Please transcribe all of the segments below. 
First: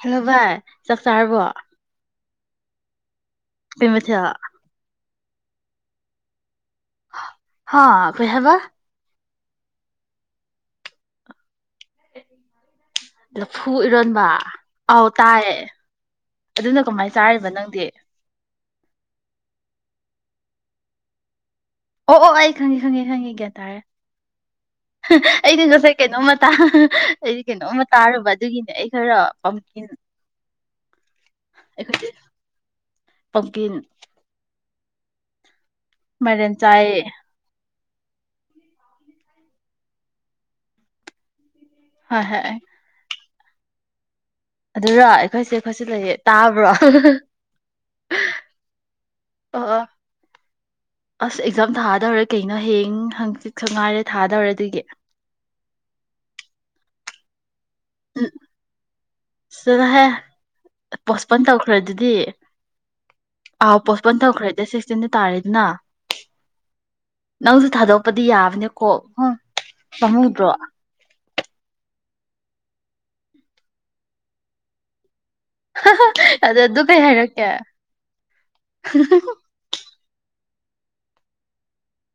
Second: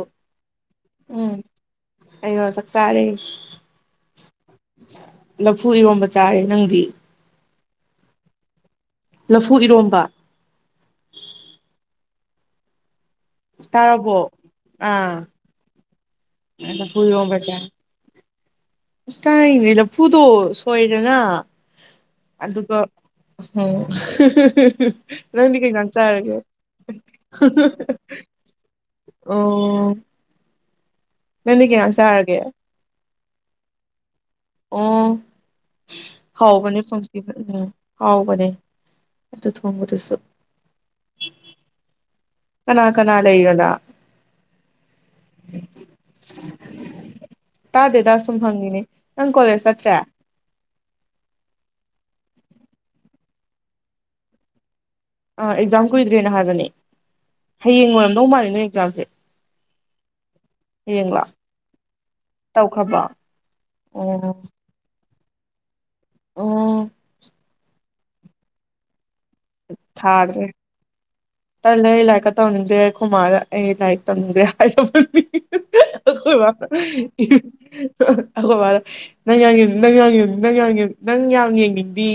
Hello ꯚꯥꯏ ꯆꯥꯛ ꯆꯥꯔꯕꯣ ꯑꯩꯉꯣꯟ ꯆꯥꯛ ꯆꯥꯔ ꯀꯩ ꯃꯊꯦꯜ ꯂꯐꯨ ꯏꯔꯣꯝꯕ ꯆꯥꯔꯦ ꯅꯪꯗꯤ ꯍꯥꯥ ꯣꯏꯍꯕ ꯂꯐꯨ ꯏꯔꯣꯝꯕ ꯑꯦ ꯂꯐꯨ ꯇꯥꯔꯕꯣ ꯏꯔꯣꯟꯕ ꯑꯥꯎ ꯑꯥ ꯇꯥꯏꯌꯦ ꯑꯗꯨꯅ ꯀꯃꯥꯏꯅ ꯆꯥꯔꯤꯕ ꯅꯪꯗꯤ ꯀꯅꯦ ꯂꯐꯨꯗꯣ ꯁꯣꯏꯗꯅ ꯑꯣ ꯑꯣ ꯑꯩ ꯑꯗꯨꯒ ꯈꯪꯉꯦ ꯈꯪꯉꯦ ꯈꯪꯉꯦ ꯒ ꯍꯥꯏꯇꯥꯔꯦ ꯎꯝ ꯅꯪꯗꯤ ꯑꯩꯗꯤ ꯀꯩ ꯏꯟꯖꯥꯡ ꯉꯁꯥꯏ ꯆꯥꯔꯒꯦ ꯀꯩꯅꯣꯝꯃ ꯑꯩꯗꯤ ꯀꯩꯅꯣꯝꯃ ꯇꯥꯔꯨꯕ ꯑꯗꯨꯒꯤꯅꯦ ꯑꯩ ꯈꯔ ꯄꯝꯊ ꯃꯅꯤ ꯀꯦ ꯉꯥꯡꯁꯔꯒꯦ ꯄꯪꯀꯤ ꯑꯣ ꯍꯥꯎ ꯃꯅꯤ ꯆꯥꯏꯌꯦ ꯐꯁꯤ ꯎꯝ ꯍꯥꯎꯕꯅꯦ ꯑꯗꯨ ꯊꯣꯡꯕꯗꯨꯁꯨ ꯍꯣꯏ ꯍꯣꯏ ꯂꯩꯒꯗ ꯑꯗꯨꯔ ꯑꯩꯈꯣꯏꯁꯦ ꯑꯩꯈꯣꯏꯁꯨ ꯂꯩꯌꯦ ꯇꯥꯕ꯭ꯔꯣ ꯇꯥꯗꯦꯗ ꯁꯨꯝ ꯍꯪꯉꯤꯅꯦ ꯅꯪ ꯀꯣꯂꯦꯖ ꯑꯣ ꯆꯠꯇ꯭ꯔꯦ ꯑꯁ ꯑꯦꯛꯖꯥꯝ ꯊꯥꯗꯧꯔ ꯀꯩꯅꯣ ꯍꯌꯦꯡ ꯍꯪꯆꯤ ꯁꯪ ꯉꯥꯏꯔꯦ ꯊꯥꯗꯧꯔꯦ ꯑꯗꯨꯗꯒꯤ ꯑꯦꯛꯖꯥꯝ ꯀꯨꯏꯗ꯭ꯔꯦꯅ ꯍꯥꯏꯕꯅꯤ ꯍꯌꯦꯡ ꯑꯣꯏꯣꯏꯔꯝꯗꯧ ꯃꯥꯜꯂꯤꯅꯦ ꯑꯦꯛꯖꯥꯝꯁꯦ ꯆꯗ ꯍꯥꯏꯦ ꯍꯌꯦꯡꯂꯣ ꯄꯣꯁꯄꯣꯟ ꯇꯧꯈ꯭ꯔꯦ ꯑꯗꯨꯗꯤ ꯇꯧꯈ꯭ꯔꯕꯣ ꯑꯥꯎ ꯄꯣꯁꯄꯣꯟ ꯑꯣ ꯇꯧꯈ꯭ꯔꯦꯗꯤ ꯁꯤꯛꯁꯇꯤꯟ ꯇꯥꯔꯦꯠꯅ ꯑꯣ ꯅꯪꯁꯨ ꯊꯥꯗꯣ ꯑꯗꯤ ꯌꯥꯕꯅꯦ ꯀꯣ ꯊꯥꯔ꯭ꯔꯦ ꯇꯜꯂ ꯑꯩ ꯂꯥꯏꯀ ꯇꯝꯗ꯭ꯔꯦ ꯈꯨꯃꯥ ꯑꯩ ꯂꯥꯏꯔꯤꯛ ꯇꯝꯗ꯭ꯔꯦ ꯍꯥꯏꯗꯤ ꯑꯩꯈꯣꯏ ꯑꯗ ꯑꯗꯨ ꯀꯩ ꯍꯥꯏꯔꯛꯀꯦ ꯑꯩꯈꯣꯏ ꯅꯪꯒꯤ ꯅꯪꯒꯤ ꯅꯪ ꯌꯥꯝ ꯅꯪ ꯌꯥꯝ ꯌꯦꯡꯅꯤꯡꯗꯤ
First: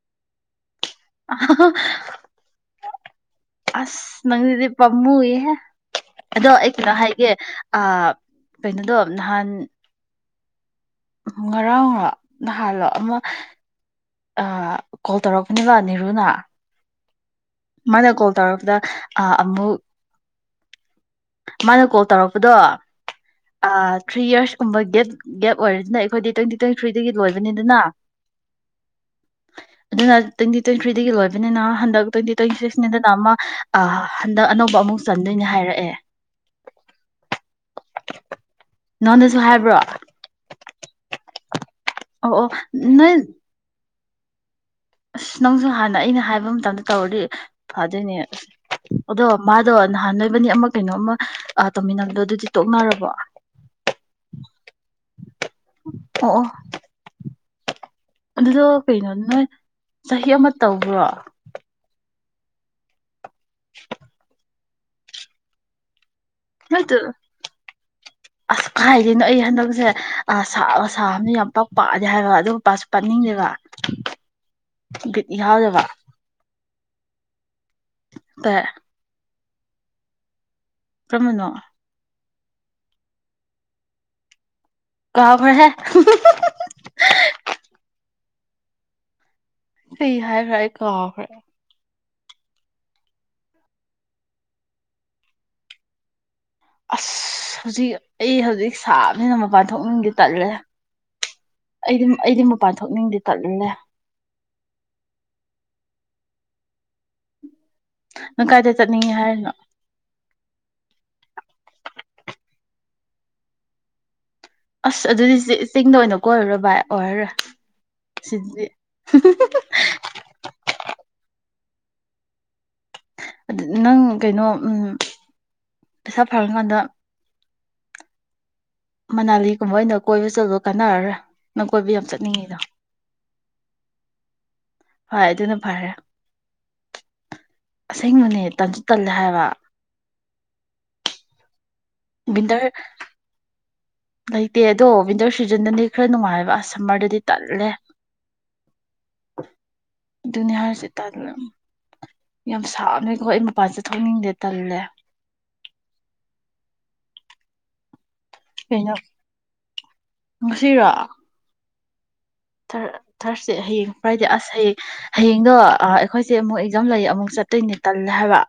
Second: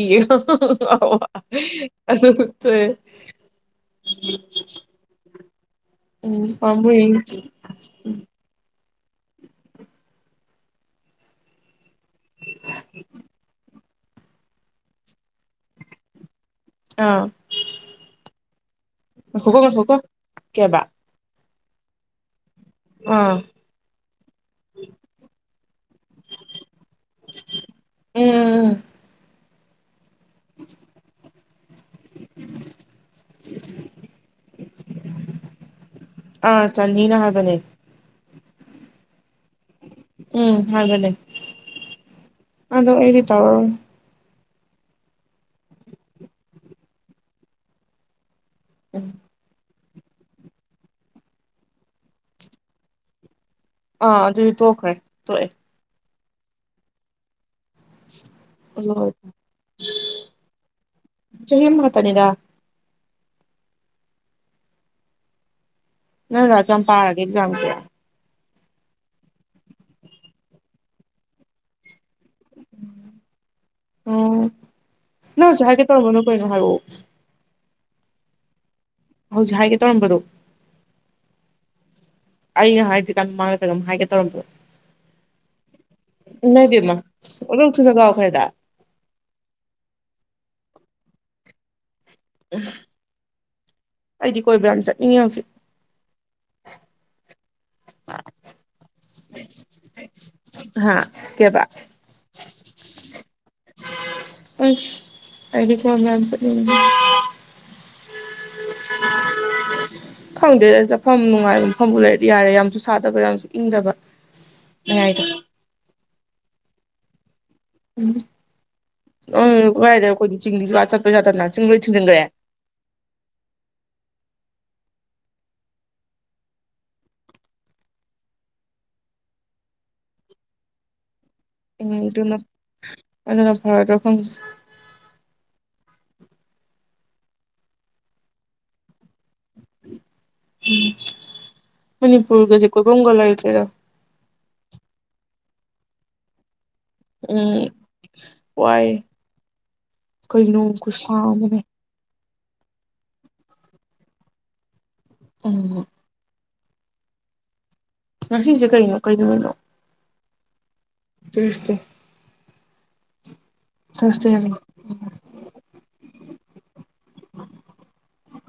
ꯑ ꯑꯗꯨꯦ ꯅꯪꯅꯤꯗꯤ ꯄꯃꯨꯒꯤ ꯍꯥꯏ ꯎꯝ ꯑꯗꯣ ꯑꯩ ꯀꯩꯅꯣ ꯄꯥꯝꯃꯨꯏ ꯍꯥꯏꯒꯦ ꯑ ꯀꯩꯅꯣꯗꯣ ꯅꯍꯥꯟ ꯉꯔꯥꯡꯔ ꯍꯂꯣ ꯑꯃ ꯑ ꯀꯣꯜ ꯇꯧꯔꯛꯄꯅꯦꯕ ꯅꯤꯔꯨꯅ ꯑꯥ ꯃꯥꯅ ꯀꯣꯜ ꯇꯧꯔꯕꯗ ꯑꯃꯨꯛ ꯀꯦꯕ ꯃꯥ ꯀꯣ ꯇꯔꯛ ꯑꯗꯣ ꯑꯥ ꯊ꯭ꯔꯤ ꯌꯔꯁꯀꯨꯝꯕ ꯒꯦꯞ ꯒꯦꯞ ꯑꯣꯏꯔꯁꯤꯅ ꯑꯩꯈꯣꯏꯗꯤ ꯇ꯭ꯋꯦꯟꯇꯤ ꯇ꯭ꯋꯦꯟꯇꯤ ꯊ꯭ꯔꯤꯗꯒꯤ ꯂꯣꯏꯕꯅꯤꯗꯅ ꯎꯝ ꯎꯝ ꯎꯝ ꯑꯗꯨꯅ ꯇ꯭ꯋꯦꯟꯇꯤ ꯇ꯭ꯋꯦꯟꯇꯤ ꯊ꯭ꯔꯤꯗꯒꯤ ꯂꯣꯏꯕꯅꯤꯅ ꯍꯟꯗꯛ ꯇ꯭ꯋꯦꯟꯇꯤ ꯇ꯭ꯋꯦꯟꯇꯤ ꯁꯤꯛꯁꯅꯤꯗꯅ ꯑꯃ ꯍꯟꯗꯛ ꯑꯅꯧꯕ ꯑꯃꯨꯛ ꯆꯟꯗꯣꯏꯅꯦ ꯍꯥꯏꯔꯛꯑꯦ ꯑꯥ ꯆꯥꯟꯅꯤꯅ ꯍꯥꯏꯕꯅꯦ ꯅꯣꯟ ꯎꯝ ꯍꯥꯏꯅꯦꯦ ꯑꯣ ꯑꯣ ꯅꯣꯏ ꯇꯧꯔꯔꯣꯏ ꯑꯁ ꯅꯪꯁꯨ ꯍꯥꯟꯅ ꯑꯩꯅ ꯍꯥꯏꯕ ꯃꯇꯝꯗ ꯇꯧꯔꯗꯤ ꯐꯗꯣꯏꯅꯦ ꯑꯁ ꯎꯝ ꯑꯣꯗꯣ ꯃꯥ ꯑꯗꯣ ꯅꯍꯥꯟ ꯅꯣꯏꯕꯅꯤ ꯑꯃ ꯀꯩꯅꯣ ꯑꯃ ꯇꯧꯃꯤꯟꯅꯕꯗꯣ ꯑꯗꯨꯗꯤ ꯇꯣꯛꯅꯔꯕꯣ ꯑꯥ ꯑꯗꯨꯗꯤ ꯇ ꯊꯣꯛꯈ꯭ꯔꯦ ꯇꯣꯛꯑꯦ ꯑꯣꯑꯣ ꯑꯗꯨꯗꯣ ꯑꯗꯨ ꯀꯩꯅꯣ ꯅꯣꯏ ꯆꯍꯤ ꯑꯃ ꯇꯧꯕ꯭ꯔꯣ ꯆꯍꯤ ꯑꯃ ꯈꯛꯇꯅꯤꯗ [unintelligible] ꯅ ꯅꯥꯛ ꯑꯗꯨ ꯌꯥꯝ ꯅꯣꯏꯗꯣ ꯄꯔꯒꯖꯝ ꯀ ꯑꯁ ꯀꯥꯏꯗꯅꯣ ꯑꯩ ꯍꯟꯗꯛꯁꯦ ꯁꯥꯕ ꯌꯥꯝ ꯄꯥꯛ ꯄꯥꯗꯦ ꯍꯥꯏꯔ ꯑꯗꯨ ꯃꯄꯥꯁꯨ ꯄꯥꯅꯤꯡꯗꯦꯕ ꯎꯝ ꯕꯤꯠ ꯅꯪ ꯍꯧꯖꯤꯛ ꯌꯥꯎꯗꯕ ꯍꯥꯏꯒꯦ ꯇꯧꯔꯝꯕꯅꯣ ꯀꯩꯅꯣ ꯍꯥꯏꯔꯛꯑꯣ ꯇ ꯍꯧꯖꯤꯛ ꯍꯥꯏꯒꯦ ꯇꯧꯔꯝꯕꯗꯣ ꯀꯃꯅꯣ ꯑꯩꯅ ꯍꯥꯏꯗꯤ ꯀꯥꯟ ꯃꯥꯡꯉꯝ ꯍꯥꯏꯒꯦ ꯇꯧꯔꯣ ꯀꯥꯎꯈ꯭ꯔꯦꯍꯦ ꯅ ꯃ ꯑꯣ ꯂ ꯊ ꯅꯒꯕ ꯐꯥꯏꯗ ꯀꯩ ꯍꯥꯏ ꯐ꯭ꯔꯦ ꯀꯣ ꯐꯔꯦ ꯑꯩꯗꯤ ꯀꯣꯏꯕ ꯌꯥꯝ ꯆꯠꯅꯤꯡꯉꯦ ꯍꯧꯖꯤꯛ ꯑꯁ ꯍꯧꯖꯤꯛ ꯑꯩ ꯍꯧꯖꯤꯛ ꯁꯥꯕꯅꯤꯅ ꯃꯄꯥꯟ ꯊꯣꯛꯅꯤꯡꯗꯦ ꯇꯠꯂꯦ ꯍꯥ ꯀꯩꯕ ꯑꯩꯗꯤ ꯑꯩꯗꯤ ꯃꯄꯥꯟ ꯊꯣꯛꯅꯤꯡꯗꯦ ꯀꯟꯅ ꯑꯁ ꯑꯩꯗꯤ ꯀ ꯃꯌꯥꯝ ꯑ ꯈꯪꯗꯦ ꯆꯠꯐꯝ ꯅꯨꯡꯉꯥꯏꯕ ꯃꯐꯝꯕꯨ ꯂꯩꯔꯗꯤ ꯌꯥꯔꯦ ꯌꯥꯝ ꯌꯝꯁꯨ ꯁꯥꯗꯕ ꯌꯥꯝꯁꯨ ꯏꯪꯗꯕ ꯑꯁ ꯃꯌꯥꯏꯗꯣ ꯑꯗꯨꯗꯤ ꯆꯤꯡꯗ ꯑꯣꯏꯅ ꯀꯣꯏꯔꯨꯔꯣ ꯚꯥꯏ ꯑꯣꯏꯔꯔꯣꯏ ꯎꯝ ꯁꯤꯗꯤ ꯀꯗꯥꯏꯗ ꯑꯩꯈꯣꯏ ꯆꯤꯡꯗꯤ ꯀꯥ ꯆꯠꯇꯣꯏꯕ ꯅꯆꯤꯡ ꯂꯣꯏ ꯊꯤꯡꯖꯤꯟꯈ꯭ꯔꯦ ꯑꯗꯨ ꯅꯪ ꯀꯩꯅꯣ ꯎ ꯄꯩꯁꯥ ꯐꯔꯀꯥꯟꯗ ꯃꯅꯥꯂꯤꯒꯨꯝꯕ ꯑꯣꯏꯅ ꯀꯣꯏꯕ ꯆꯠꯂꯣ ꯀꯥꯟꯅꯔꯔꯣꯏ ꯅꯪ ꯎꯝ ꯀꯣꯏꯕ ꯌꯥꯝ ꯑꯗꯨꯅ ꯆꯠꯅꯤꯡꯉꯤꯗꯣ ꯑꯗꯨꯅ ꯐꯥꯔꯗ꯭ꯔ ꯈꯪꯗꯦ ꯍꯣꯏ ꯑꯗꯨꯅ ꯐꯔꯦ ꯑꯁꯦꯡꯕꯅꯦ ꯇꯟꯁꯨ ꯇꯜꯂꯦ ꯍꯥꯏꯕ ꯎꯝ ꯃꯅꯤꯄꯨꯔꯒꯁꯦ ꯋꯤꯟꯇꯔ ꯀꯣꯏꯕꯝꯒ ꯂꯩꯇ꯭ꯔꯦꯗ ꯁꯤꯖꯟꯗꯗꯤ ꯈꯔ ꯅꯨꯡꯉꯥꯏꯕ ꯑꯁ ꯁꯝꯃꯔꯗꯗꯤ ꯇꯜꯂꯦ ꯎꯝ ꯋꯥꯏ ꯑꯗꯨꯅꯦ ꯀꯩꯅꯣ ꯍꯥꯏꯔꯤꯁꯦ ꯈꯨꯁꯥ ꯇꯜꯂꯦ ꯑꯃꯅꯦ ꯌꯥꯝ ꯁꯥꯡꯅꯀꯣ ꯑꯩ ꯃꯄꯥꯟ ꯊꯣꯛꯅꯤꯡꯗꯦ ꯇꯜꯂꯦ ꯎꯝ ꯉꯁꯤꯁꯦ ꯀꯩꯅꯣ ꯀꯩ ꯅꯨꯣꯃꯤꯠꯅꯣ ꯎꯝ ꯇꯨꯏꯗꯦ ꯊꯥꯔꯁꯗꯦꯅꯦ ꯍꯌꯦꯡ ꯐ꯭ꯔꯥꯏꯗꯦ ꯊ꯭ꯔꯁꯗꯦ ꯑꯁ ꯍꯌꯦꯡ ꯍꯌꯦꯡꯗꯣ ꯑꯩꯈꯣꯏ ꯆꯦ ꯃꯣꯏ ꯑꯦꯛꯖꯝ ꯂꯩ ꯑꯃꯨꯛ ꯆꯠꯇꯣꯏꯅꯦ ꯇꯜꯂꯦ ꯍꯥꯏꯕ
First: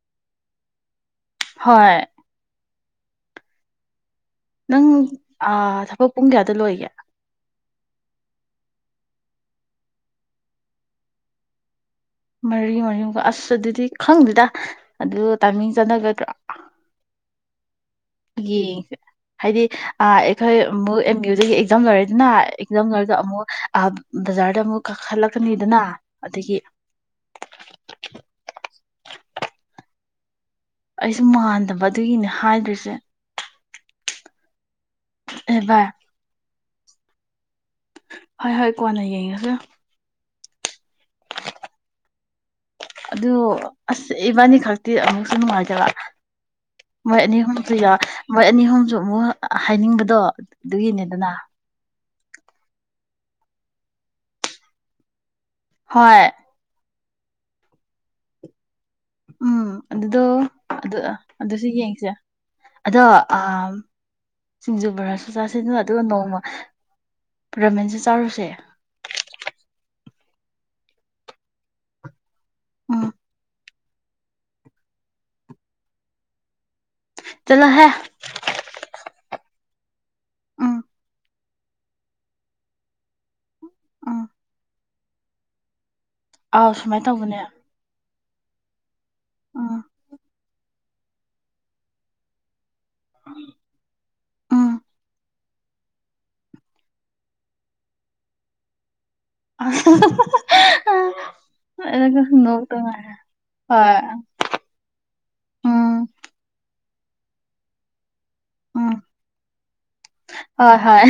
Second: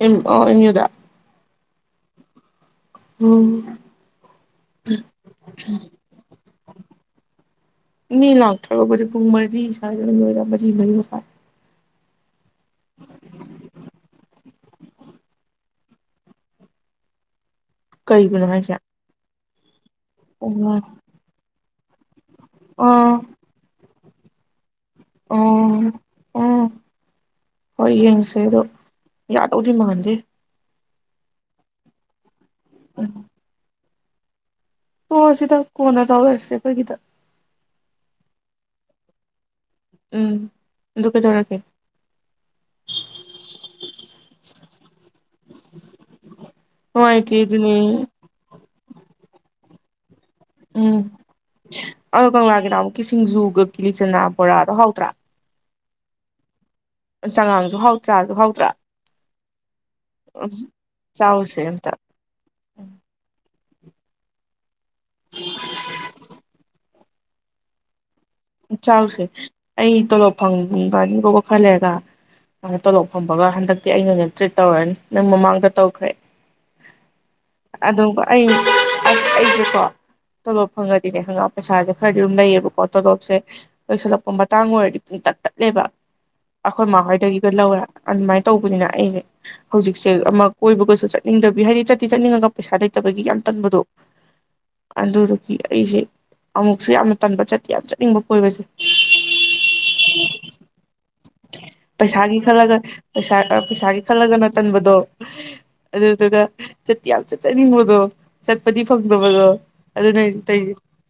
ꯑꯦꯝ ꯑꯣ ꯑꯦꯝ ꯌꯨꯗ ꯍꯣꯏ ꯎꯝ ꯅꯪ ꯊꯕꯛ ꯄꯨꯡ ꯀꯌꯥꯗ ꯂꯣꯏꯒꯦ ꯃꯤ ꯂꯥꯛꯇ꯭ꯔꯕꯨꯗꯤ ꯄꯨꯡ ꯃꯔꯤ ꯁꯥꯏꯗ ꯑꯗꯨꯝ ꯂꯣꯏꯔꯦ ꯃꯔꯤ ꯃꯔꯤꯃꯈꯥꯏ ꯃꯔꯤ ꯃꯔꯤꯃꯈꯥꯏ ꯑꯁ ꯑꯗꯨꯗꯤ ꯈꯪꯗꯦꯗ ꯑꯗꯨ ꯇꯥꯏꯃꯤꯡ ꯆꯅꯒꯗ꯭ꯔꯥ ꯀꯒꯤꯅꯣ ꯍꯥꯏꯁꯦ ꯍꯥꯏꯗꯤ ꯑꯣ ꯑꯩꯈꯣꯏ ꯑꯃꯨꯛ ꯑꯦꯛꯖꯝ ꯂꯣꯏꯔ ꯅ ꯑꯦꯛꯖꯝ ꯂꯣꯏꯔꯒ ꯑꯥ ꯑꯃꯨꯛ ꯕꯖꯥꯔꯗ ꯑꯃꯨꯛ ꯀꯥꯈꯠꯂꯛꯀꯅꯤꯗꯅ ꯑꯣ ꯑꯗꯒꯤ ꯎꯝ ꯍꯣꯏ ꯌꯦꯡꯁꯦ ꯑꯗꯣ ꯌꯥꯗꯧꯗꯤ ꯃꯟꯗꯦ ꯑꯩꯁꯨ ꯃꯥꯟꯗꯕ ꯑꯗꯨꯒꯤꯅꯦ ꯍꯥꯏꯗꯣꯏꯁ ꯍ ꯁꯤꯗ ꯚꯥꯏ ꯀꯣꯅ ꯇꯣꯔꯁꯦ ꯑꯩꯈꯣꯏꯒꯤꯗ ꯍꯣꯏ ꯍꯣꯏ ꯀꯣꯟꯅꯥ ꯌꯦꯅꯒꯥꯁꯦ꯫ ꯎꯝ ꯂ ꯀꯗꯔꯀꯦ ꯑꯗꯨ ꯑꯁ ꯏꯕꯥꯅꯤ ꯈꯛꯇꯤ ꯑꯃꯨꯛꯁꯨ ꯅꯨꯡꯉꯥꯏꯖꯕ ꯃꯣꯏ ꯅꯨꯡꯉꯥꯏꯇꯦ ꯑꯅꯤ ꯑꯍꯨꯝꯁꯨ ꯑꯗꯨꯅꯦ ꯌꯥꯎ ꯃꯣꯏ ꯑꯅꯤ ꯑꯍꯨꯝꯁꯨ ꯑꯃꯨꯛ ꯍꯥꯏꯅꯤꯡꯕꯗ ꯗꯣ ꯎꯝ ꯑꯗꯨꯒꯤꯅꯤꯗꯅ ꯑꯗꯣ ꯀꯪꯂꯥꯒꯤꯅ ꯑꯃꯨꯛꯀꯤ ꯁꯤꯡꯖꯨꯒ ꯀꯤꯂꯤꯆꯅꯥ ꯕꯣꯔꯥꯗꯣ ꯍꯥꯎꯗ꯭ꯔꯥ ꯍꯣꯏ ꯆꯉꯥꯡꯁꯨ ꯍꯥꯎ ꯆ꯭ꯔꯥꯁꯨ ꯍꯥꯎꯗ꯭ꯔꯥ ꯎꯝ ꯑꯗꯨꯗꯣ ꯑꯗꯨ ꯆꯥꯎꯁꯦ ꯑꯗꯨꯁꯨ ꯑꯝꯇ ꯌꯦꯡꯁꯦ ꯑꯗꯣ ꯑ ꯁꯤꯡꯖꯨ ꯕꯔꯥ ꯆꯨ ꯆꯥꯁꯤꯡꯖ ꯑꯗꯨꯒ ꯅꯣꯡꯃ ꯔꯣꯃꯦꯟꯖꯁ ꯆꯥꯎꯁꯦ ꯑ ꯐꯪꯕꯅꯤꯒꯣꯕ ꯈꯔꯂꯦꯒ ꯁꯥꯏꯅ ꯇꯣꯂꯣ ꯎꯝ ꯐꯝꯕꯒ ꯍꯟꯗꯛ ꯏ ꯏꯅꯥ ꯑꯦꯟ. ꯖꯤ ꯇ꯭ꯔꯤꯠ ꯇꯥꯑꯣꯔꯥꯅꯤ ꯑꯦꯟ. ꯖꯤ. ꯃꯥꯡꯗꯥ ꯇꯥꯑꯣꯒ꯭ꯔꯦ꯫ ꯆꯠꯂꯣꯍꯦ [inaudible] ꯀꯣ ꯇꯣꯂꯣꯞ ꯎꯝ ꯐꯪꯉꯗꯤꯅꯦ ꯍꯪꯒꯥꯝ ꯄꯩꯁꯥꯁꯦ ꯈꯔꯗꯤ ꯑꯗꯨꯝ ꯂꯩꯌꯦꯕꯀꯣ ꯇꯣꯂꯣꯞ [inaudible] ꯎꯝ ꯂꯣꯏꯁꯤꯜꯂꯛꯄ ꯃꯇꯥꯡ ꯑꯣꯏꯔꯗꯤ ꯄꯨꯡ ꯇꯥꯠ ꯇꯥꯇꯂꯦꯕꯥ꯫ ꯑꯥꯎ ꯑꯈꯣꯏ ꯃꯥ ꯁꯨꯃꯥꯏꯅ ꯑꯣꯏ ꯇꯧꯕꯅꯦ ꯗꯥꯒꯤ ꯒꯥ ꯂꯋꯦ꯫ ꯑꯗꯨꯃꯥꯏꯅ ꯇꯧꯕꯅꯤꯅ ꯑꯩꯁꯦ ꯎꯝ ꯍꯧꯖꯤꯛꯁꯦ ꯑꯃꯨꯛ ꯑꯣꯏꯕꯒꯁꯨ ꯆꯠꯅꯤꯡꯗꯕꯤ ꯍꯥꯏꯗꯤ ꯆꯠꯇꯤ ꯆꯠꯅꯤꯡꯉꯒ ꯄꯦꯏꯁꯥ ꯂꯦꯏꯇꯥꯕꯥꯒꯤ ꯌꯥꯝ ꯇꯥꯅꯕꯥ ꯗꯨ ꯎꯝ ꯑꯗꯨꯗꯨ꯫ ꯑꯩꯁꯦ ꯑꯃꯨꯛꯁꯨ ꯌꯥꯝꯅ ꯇꯟꯕ ꯆꯠꯇꯦ ꯌꯥꯝ ꯆꯦ ꯅꯤꯡꯅꯤꯡꯕ ꯀꯣꯏꯕꯁꯦ ꯑ ꯄꯩꯁꯥꯒꯤ ꯈꯜꯂꯒ ꯉꯥꯏꯔꯦ ꯄꯩꯁꯥ ꯍꯣꯏ ꯄꯩꯁꯥꯒꯤ ꯈꯜꯂꯒꯅ ꯇꯟꯕꯗꯣ ꯎꯝ ꯑꯗꯨꯗꯨꯒ ꯆꯇꯤꯌꯥꯜ ꯆ ꯆꯅꯤ ꯃꯗꯨꯣ ꯆꯠꯄꯗꯤ ꯎꯝ ꯐꯪꯗꯕꯒ ꯍꯣꯏ ꯍꯣꯏ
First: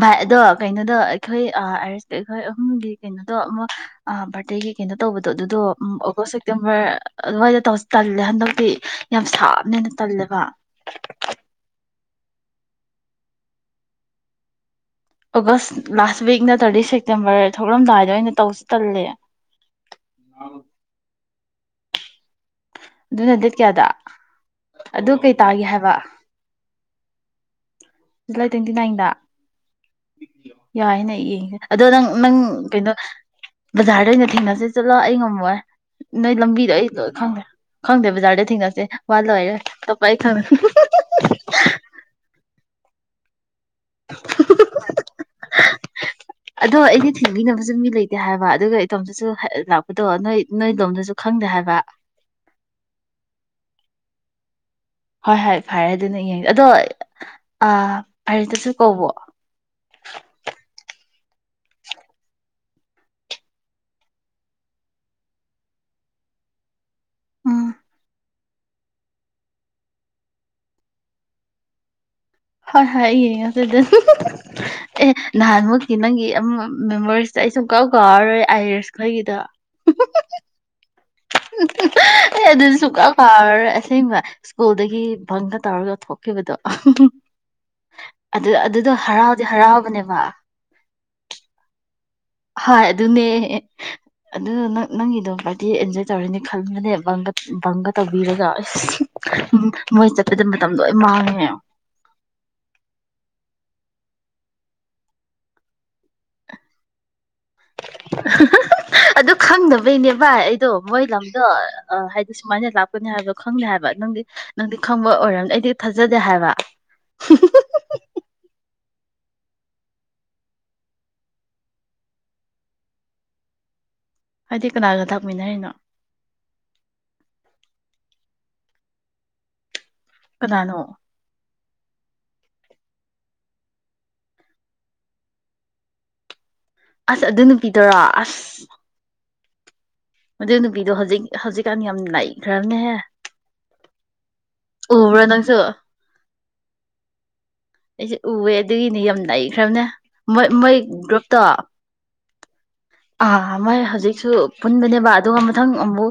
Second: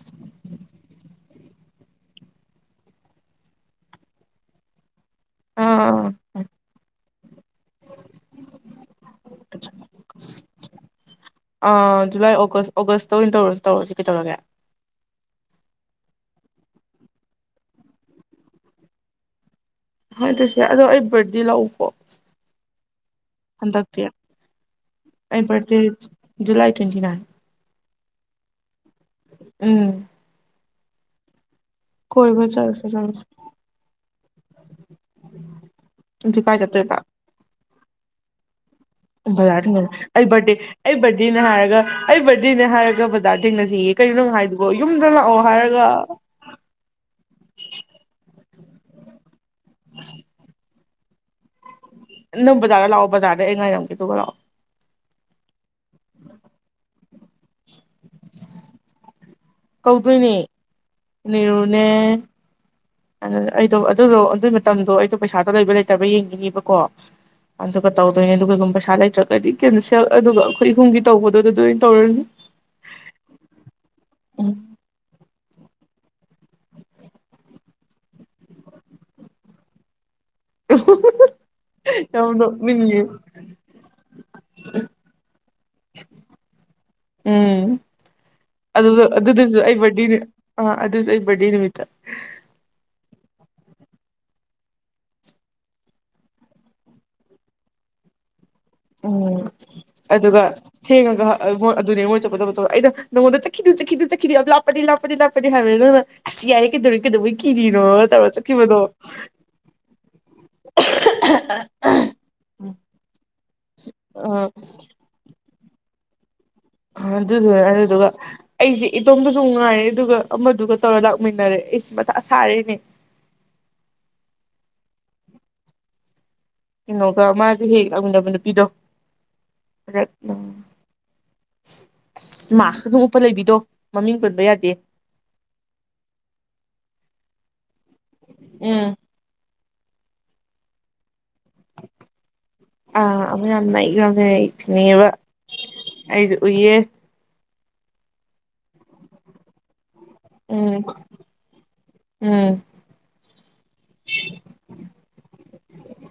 ꯚꯥꯏ ꯑꯗꯣ ꯀꯩꯅꯣꯗꯣ ꯑꯩꯈꯣꯏ ꯑꯔꯤꯁ ꯑꯩꯈꯣꯏ ꯑꯍꯨꯝꯒꯤ ꯀꯩꯅꯣꯗꯣ ꯑꯃꯨꯛ ꯕꯥꯔꯊꯗꯦꯒꯤ ꯀꯩꯅꯣ ꯇꯧꯕꯗꯣ ꯑꯗꯨꯗꯣ ꯑꯥ ꯑꯣꯒꯁ ꯁꯦꯞꯇꯦꯝꯕꯔ ꯑꯗꯨꯋꯥꯏꯗ ꯇꯧ ꯇꯜꯂꯦ ꯍꯟꯗꯛꯇꯤ ꯌꯥꯝ ꯁꯥꯞꯅꯅ ꯇꯜꯂꯦꯕ ꯑꯥ ꯖꯨꯂꯥꯏ ꯑꯣꯒꯁ ꯑꯣꯒꯁꯇ ꯑꯣꯏꯅ ꯇꯧꯔꯁꯨ ꯇꯧꯔꯁꯤ ꯀꯩ ꯇꯧꯔꯒꯦ ꯑꯣꯒꯁ ꯂꯥꯁ ꯋꯤꯛꯅꯠꯇꯥꯔꯇꯤ ꯁꯦꯞꯇꯦꯝꯕꯔ ꯊꯣꯛꯂꯝꯗꯥꯏꯗ ꯑꯣꯏꯅ ꯇꯧꯁꯤ ꯇꯜꯂꯦ ꯍꯣꯏ ꯇ ꯁꯤ ꯑꯗꯣ ꯑꯩꯕ ꯗꯤꯜꯍꯧꯄ ꯑꯗꯨꯅ ꯗꯦꯠ ꯀꯌꯥꯗ ꯑꯗꯨ ꯀꯩ ꯑꯩ ꯇꯥꯒꯦ ꯕꯥꯔꯗꯦ ꯍꯥꯏꯕ ꯖꯨꯂꯥꯏ ꯇ꯭ꯋꯦꯟꯇꯤ ꯅꯥꯏꯟ ꯨꯂꯥꯏ ꯇꯤꯟ ꯏꯗ ꯎꯝ ꯌꯥꯏꯅ ꯌꯦꯡꯒꯦ ꯑꯗꯣ ꯅꯪ ꯅꯪ ꯀꯣꯏꯕ ꯆꯠꯂꯁꯦ ꯀꯩꯅꯣ ꯆꯠꯂꯁꯦ ꯕꯖꯥꯔꯗꯩꯅ ꯊꯦꯡꯦ ꯆꯠꯂ ꯑꯩ ꯉꯝꯃꯣꯏ ꯅꯣꯏ ꯑꯗꯨ ꯀꯥꯏ ꯂꯝꯕꯤꯗꯣ ꯑꯩ ꯆꯠꯇꯣꯏꯕ ꯂꯣꯏ ꯈꯪꯗꯦ ꯈꯪꯗꯦ ꯕꯖꯥꯔ ꯊꯦꯡꯉꯁꯦ ꯕꯖꯥꯔ ꯊꯦ ꯑꯩ ꯕꯥꯔꯗꯦ ꯑꯩ ꯕꯥꯔꯊꯗꯦꯅꯦ ꯍꯥꯏꯔꯒ ꯑꯩ ꯕꯥꯔꯊꯗꯦꯅꯦ ꯍꯥꯏꯔꯒ ꯕꯖꯥꯔ ꯊꯦꯡꯅꯁꯤꯌꯦ ꯀꯩꯅꯣꯅꯨꯡ ꯍꯥꯏꯥꯏꯗꯨꯕꯣ ꯌꯨꯝꯗ ꯂꯥꯛꯑꯣ ꯍꯥꯏꯔꯒ ꯑꯗꯣ ꯑꯩꯗꯤ ꯊꯤꯟꯕꯤꯅꯕꯁꯨ ꯃꯤ ꯂꯩꯇꯦ ꯍꯥꯏꯕ ꯑꯗꯨꯒ ꯏꯇꯣꯝꯇꯁꯨ ꯂꯥꯛꯄꯗ ꯅꯣꯏ ꯅꯣꯏ ꯀꯝꯗ ꯁꯨ ꯈꯪꯗꯦ ꯍꯥꯏꯕ ꯅꯪ ꯕꯖꯥꯔꯗ ꯂꯥꯛꯑꯣ ꯕꯖꯥꯔꯗ ꯑꯩ ꯉꯥꯏꯔꯝꯒꯦ ꯑꯗꯨꯒ ꯂꯥꯛꯑꯣ ꯍꯣꯏ ꯍꯣꯏ ꯐꯔꯦ ꯑꯗꯨꯅꯦ ꯌꯦꯡꯒꯦ ꯑꯗꯣ ꯑ ꯑꯔꯤꯠꯇꯁꯨ ꯀꯧꯕꯣ ꯀꯧꯗꯣꯏꯅꯦ ꯑꯗꯨ ꯑꯩꯗꯣ ꯑꯗꯨꯗꯣ ꯑꯗꯨꯒꯤ ꯃꯇꯝꯗꯣ ꯑꯩꯗꯣ ꯄꯩꯁꯥꯗꯣ ꯂꯩꯕ ꯂꯩꯇꯕ ꯌꯦꯡꯅꯤꯡꯉꯤꯕꯀꯣ ꯎꯝ ꯑꯟꯁꯨ ꯀ ꯇꯥꯎꯗꯣ ꯑꯗꯨꯒ ꯀꯩꯒꯨꯝꯕ ꯄꯩꯁꯥ ꯂꯩꯇ꯭ꯔꯒꯗꯤ ꯀꯦꯟ ꯁꯦꯜ ꯑꯗꯨꯒ ꯑꯩꯈꯣꯏ ꯏꯍꯨꯝꯒꯤ ꯇꯧꯕꯗꯣ ꯑꯗꯨ ꯑꯗꯨꯣꯏꯅ ꯇꯧꯔꯅꯤ ꯍꯣꯏ ꯍꯉ ꯑꯗꯨꯗ ꯑꯦ ꯅꯍꯥꯟꯃꯨꯀꯤꯤ ꯅꯪꯒꯤ ꯃꯦꯃꯣꯔꯤꯁꯇ ꯑꯩ ꯁꯨꯝ ꯀꯥꯎ ꯀꯥꯎꯔꯔꯣꯏ ꯑꯥꯏꯔꯤꯁ ꯈꯩꯒꯤꯗ [unintelligible] ꯌꯥꯝ ꯑꯦ ꯑꯗꯨꯗꯤ ꯅꯣꯛꯅꯤꯡꯉꯦ ꯁꯨꯡꯀꯥ ꯀꯥꯔ ꯑꯁꯦꯡꯕ ꯁ꯭ꯀꯨꯜꯗꯒꯤ ꯕꯪꯒ ꯇꯧꯔꯒ ꯊꯣꯛꯈꯤꯕꯗꯣ ꯎꯝ ꯑꯗꯨ ꯑꯗꯨꯗꯣ ꯑꯗꯨꯗ ꯍꯔꯥꯎꯗꯤ ꯍꯔꯥꯎꯕꯅꯦꯕ ꯗꯤ ꯅꯨꯃꯤꯠꯇ ꯍꯥꯏ ꯑꯗꯨꯅꯦ ꯑꯗꯨ ꯅꯪꯒꯤꯗꯣ ꯄꯔꯇꯤ ꯑꯦꯟꯖꯣꯏ ꯇꯧꯔꯅꯦ ꯈꯟꯕꯅꯦ ꯕꯪꯒ ꯕꯪꯒ ꯇꯧꯕꯤꯔꯒ ꯑꯁ ꯎꯝ ꯃꯣꯏ ꯑꯗꯨꯒ ꯆꯠꯄꯗ ꯃꯇꯝ ꯂꯣꯏ ꯊꯦꯡꯉꯒ ꯃꯥꯡꯉꯦ ꯑꯗꯨꯅꯦ ꯑꯩꯉꯣꯏꯗ ꯆꯠꯄꯗꯕ ꯑꯩꯅ ꯅꯪꯉꯣꯟꯗ ꯆꯈꯤꯗꯨ ꯆꯗꯨ ꯂꯥꯛꯄꯗꯤ ꯂꯥꯛꯄꯗꯤ ꯂꯥꯛꯄꯗꯤ ꯍꯥꯟꯅ ꯌꯥꯏꯌꯦ ꯀꯩꯗꯧ ꯀꯩꯗꯧ ꯑꯗꯨ ꯈꯪꯗꯅꯕꯩꯅꯦ ꯚꯥꯏ ꯑꯩꯗꯣ ꯃꯣꯏ ꯂꯝꯗꯣ ꯍꯥꯏꯗꯤ ꯁꯨꯃꯥꯏꯅ ꯂꯥꯛꯀꯅꯤ ꯍꯥꯏꯕ ꯈꯪꯗꯦ ꯍꯥꯏꯕ ꯅꯪꯗꯤ ꯑ ꯅꯪꯗꯤ ꯈꯪꯕ ꯑꯣꯏꯔꯝꯅꯤ ꯑꯩꯗꯤ ꯊꯥꯖꯗꯦ ꯍꯥꯏꯕ ꯑꯗꯨꯗꯨꯅꯦ ꯑꯗꯨꯗꯨꯒ ꯑꯩꯁꯤꯦ ꯏꯇꯣꯝꯗꯁꯨ ꯉꯥꯏꯔꯦ ꯑꯗꯨꯒ ꯑꯃꯗꯨꯒ ꯇꯧꯔ ꯂꯥꯛꯃꯤꯟꯅꯔꯦ ꯑꯩꯁꯤ ꯃꯊꯥ ꯁꯥꯔꯅꯦ ꯍꯥꯏꯗꯤ ꯀꯅꯥꯒ ꯇꯥꯛꯃꯤꯟꯅꯔꯤꯅꯣ ꯀꯩꯅꯣꯒ ꯃꯥꯁ ꯍꯦꯛꯦꯛ ꯂꯥꯛꯃꯤꯟꯅꯕ ꯅꯨꯄꯤꯗꯣ ꯔꯠꯅ ꯀꯅꯥꯅꯣ ꯑꯁ ꯃꯁ ꯑꯗꯨꯝ ꯎꯞꯄ ꯂꯩꯕꯤꯗꯣ ꯃꯃꯤꯡ ꯄꯨꯟꯕ ꯌꯥꯗꯦ ꯑꯁ ꯑꯗꯨꯅ ꯄꯤꯗꯔ ꯑꯁ ꯎꯝ ꯑꯗꯨ ꯑꯗꯨ ꯄꯤꯗꯣ ꯍꯧꯖꯤꯛ ꯍꯧꯖꯤꯛꯀꯥꯟ ꯌꯥꯝ ꯂꯩꯈ꯭ꯔꯕꯅꯦꯍꯦ ꯑꯥ ꯑꯃ ꯌꯥꯝ ꯅꯈ꯭ꯔꯅꯦꯈꯤꯅꯦꯕ ꯎꯕ꯭ꯔꯥ ꯅꯪꯁꯨ ꯑꯩꯁꯨ ꯎꯏꯌꯦ ꯑꯩꯁꯦ ꯎꯑꯦ ꯑꯗꯨꯒꯤꯅꯦ ꯌꯥꯝ ꯅꯅꯥꯏꯈ꯭ꯔꯕꯅꯦ ꯃꯣꯏ ꯃꯣꯏ ꯎꯝ ꯒ꯭ꯔꯨꯞꯇꯣ ꯎꯝ ꯑ ꯃꯣꯏ ꯍꯧꯖꯤꯛꯁꯨ ꯄꯨꯟꯕꯅꯦꯕ ꯑꯗꯨꯒ ꯃꯊꯪ ꯑꯃꯨꯛ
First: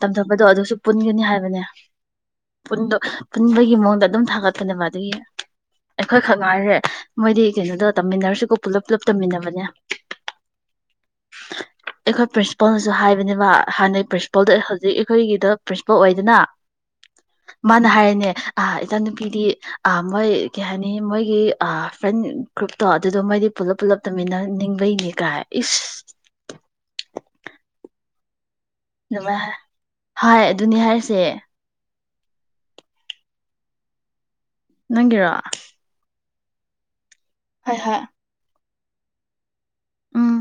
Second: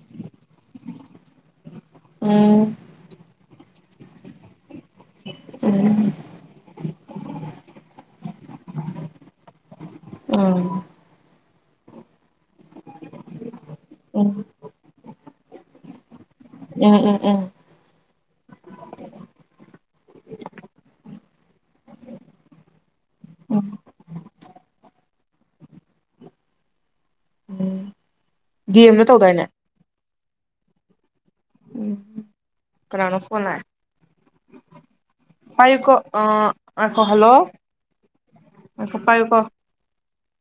ꯇꯝꯊꯕꯗꯣ ꯑꯗꯨꯁꯨ ꯄꯨꯟꯒꯅꯤ ꯍꯥꯏꯕꯅꯦ ꯎꯝ ꯄꯨꯟꯕꯒꯤ ꯃꯑꯣꯡꯗ ꯑꯗꯨꯝ ꯊꯥꯒꯠꯄꯅꯦꯕ ꯑꯗꯨꯒꯤ ꯑꯩꯈꯣꯏ ꯈꯛ ꯉꯥꯏꯔꯦ ꯃꯣꯏꯗꯤ ꯀꯩꯅꯣꯗꯣ ꯇꯝꯃꯤꯟꯅꯔꯁꯨꯀꯣ ꯄꯨꯂꯞ ꯄꯨꯂꯞ ꯇꯝꯃꯤꯟꯅꯕꯅꯦ ꯎꯝ ꯑꯩ ꯈꯣꯏ ꯄꯁ ꯏꯣꯅꯁꯨ ꯍꯥꯏꯕꯅꯦꯕ ꯍꯥꯟꯅꯩ ꯎꯝ ꯄ꯭ꯔꯤꯟꯁꯤꯄꯜꯗ ꯍꯧꯖꯤꯛ ꯑꯩꯈꯣꯏꯒꯤꯗ ꯄ꯭ꯔꯤꯟꯁꯤꯄꯜ ꯑꯣꯏꯗꯅ ꯎꯝ ꯎꯝ ꯎꯝ ꯃꯥꯅ ꯍꯥꯏꯔꯅꯦ ꯑ ꯏꯆꯥꯅꯨꯄꯤꯗꯤ ꯑ ꯃꯣꯏ ꯀꯩ ꯍꯥꯏꯅꯤ ꯃꯣꯏꯒꯤ ꯐ꯭ꯔꯦꯟ ꯒ꯭ꯔꯨꯞꯇꯣ ꯑꯗꯨꯗꯣ ꯃꯣꯏꯗꯤ ꯄꯨꯜꯂꯞ ꯄꯨꯜꯂꯞ ꯇꯨꯃꯤꯟꯅ ꯅꯤꯡꯕꯩꯅꯦ ꯀꯥꯏ ꯏꯁ ꯎꯝ ꯗꯤ ꯑꯦꯝꯅ ꯑꯗꯨꯃꯥꯏ ꯇꯧꯗꯥꯏꯅꯦ ꯍꯥꯏ ꯑꯗꯨꯅꯤ ꯍꯥꯏꯔꯤꯁꯦ ꯎꯝ ꯀꯅꯥꯅ ꯐꯅ ꯅꯪꯒꯤꯤꯔꯣ ꯑ ꯑ ꯐꯣꯂꯣ ꯑꯈꯣꯄꯥꯏꯨꯀꯣ ꯎꯝ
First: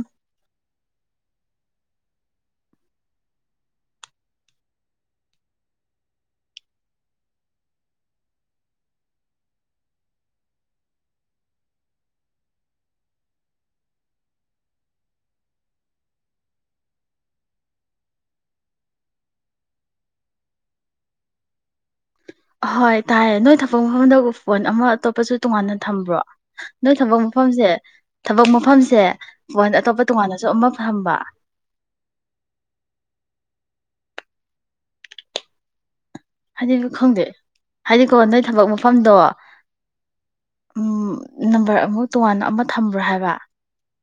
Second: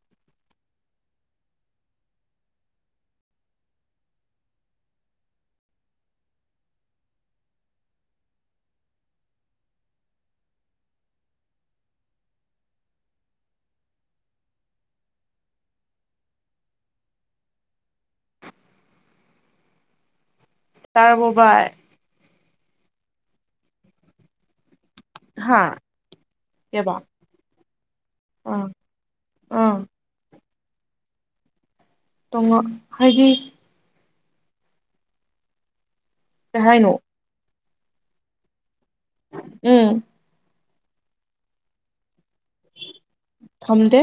ꯇꯔꯔꯕꯣꯕꯥꯥꯏ ꯍꯣꯏ ꯇꯥꯏ ꯅꯣꯏ ꯊꯛ ꯃꯐꯝꯗ ꯄꯣꯏꯟꯠ ꯑꯃ ꯑꯇꯣꯞꯄꯁꯨ ꯍꯥ ꯇꯣꯉꯥꯟꯅ ꯊꯝꯕ꯭ꯔꯣ ꯀꯩꯕ ꯅꯣꯏ ꯊꯕꯛ ꯃꯐꯝꯁꯦ ꯊꯕꯛ ꯑꯥ ꯃꯐꯝꯁꯦ ꯄꯣꯏꯟ ꯑꯥ ꯑꯇꯣꯞꯄ ꯇꯣꯉꯥꯟꯅ ꯑꯃ ꯐꯝꯕ ꯇꯣꯡꯉ ꯍꯥꯏꯗꯤ ꯀꯩ ꯍꯥꯏꯗꯤ ꯍꯥꯏꯅꯣ ꯈꯪꯗꯦ ꯍꯥꯏꯗꯤ ꯀꯣ ꯅꯣꯏ ꯊꯕꯛ ꯃꯐꯝꯗꯣ ꯎꯝ ꯎꯝ ꯅꯝꯕꯔ ꯇꯣꯉꯥꯟꯅ ꯑꯃ ꯊꯝꯕ꯭ꯔꯣ ꯍꯥꯏꯕ ꯊꯝꯗꯦ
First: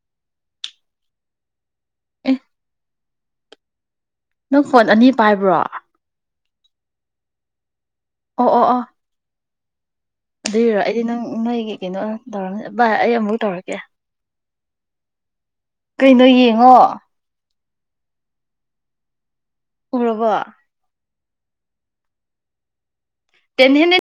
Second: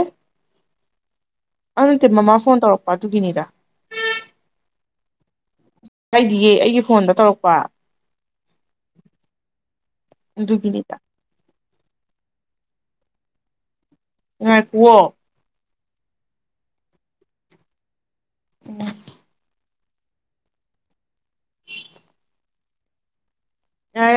ꯑꯗꯨ ꯑꯦ ꯇꯔꯃ ꯐꯣꯟ ꯇꯧꯔꯛꯄ ꯇ ꯀꯅꯤꯔ ꯅꯪ ꯐꯣꯟ ꯑꯅꯤ ꯄꯥꯏꯕ꯭ꯔꯣ ꯑꯩꯗꯤꯌꯦ ꯑꯩꯒꯤ ꯐꯣꯟꯗ ꯇꯧꯔꯛꯄ ꯑꯣ ꯑꯣ ꯑꯣ ꯑꯗꯨꯔꯣ ꯑꯗꯨꯒꯤꯅꯤꯗ ꯑꯩꯗꯤ ꯅꯪ ꯅꯥꯏ ꯀꯩꯅꯣ ꯇꯧꯔꯝꯅꯤ ꯚꯏ ꯑꯩ ꯑꯃꯨꯛ ꯇꯧꯔꯛꯀꯦ ꯎ ꯀꯍꯣ ꯀꯩꯅꯣ ꯌꯦꯡꯉꯣ ꯑ ꯔꯔꯕꯣ [unintelligible] ꯇꯦꯟ ꯍꯅꯦ ꯌꯥꯔꯦ ꯌꯥꯔꯦ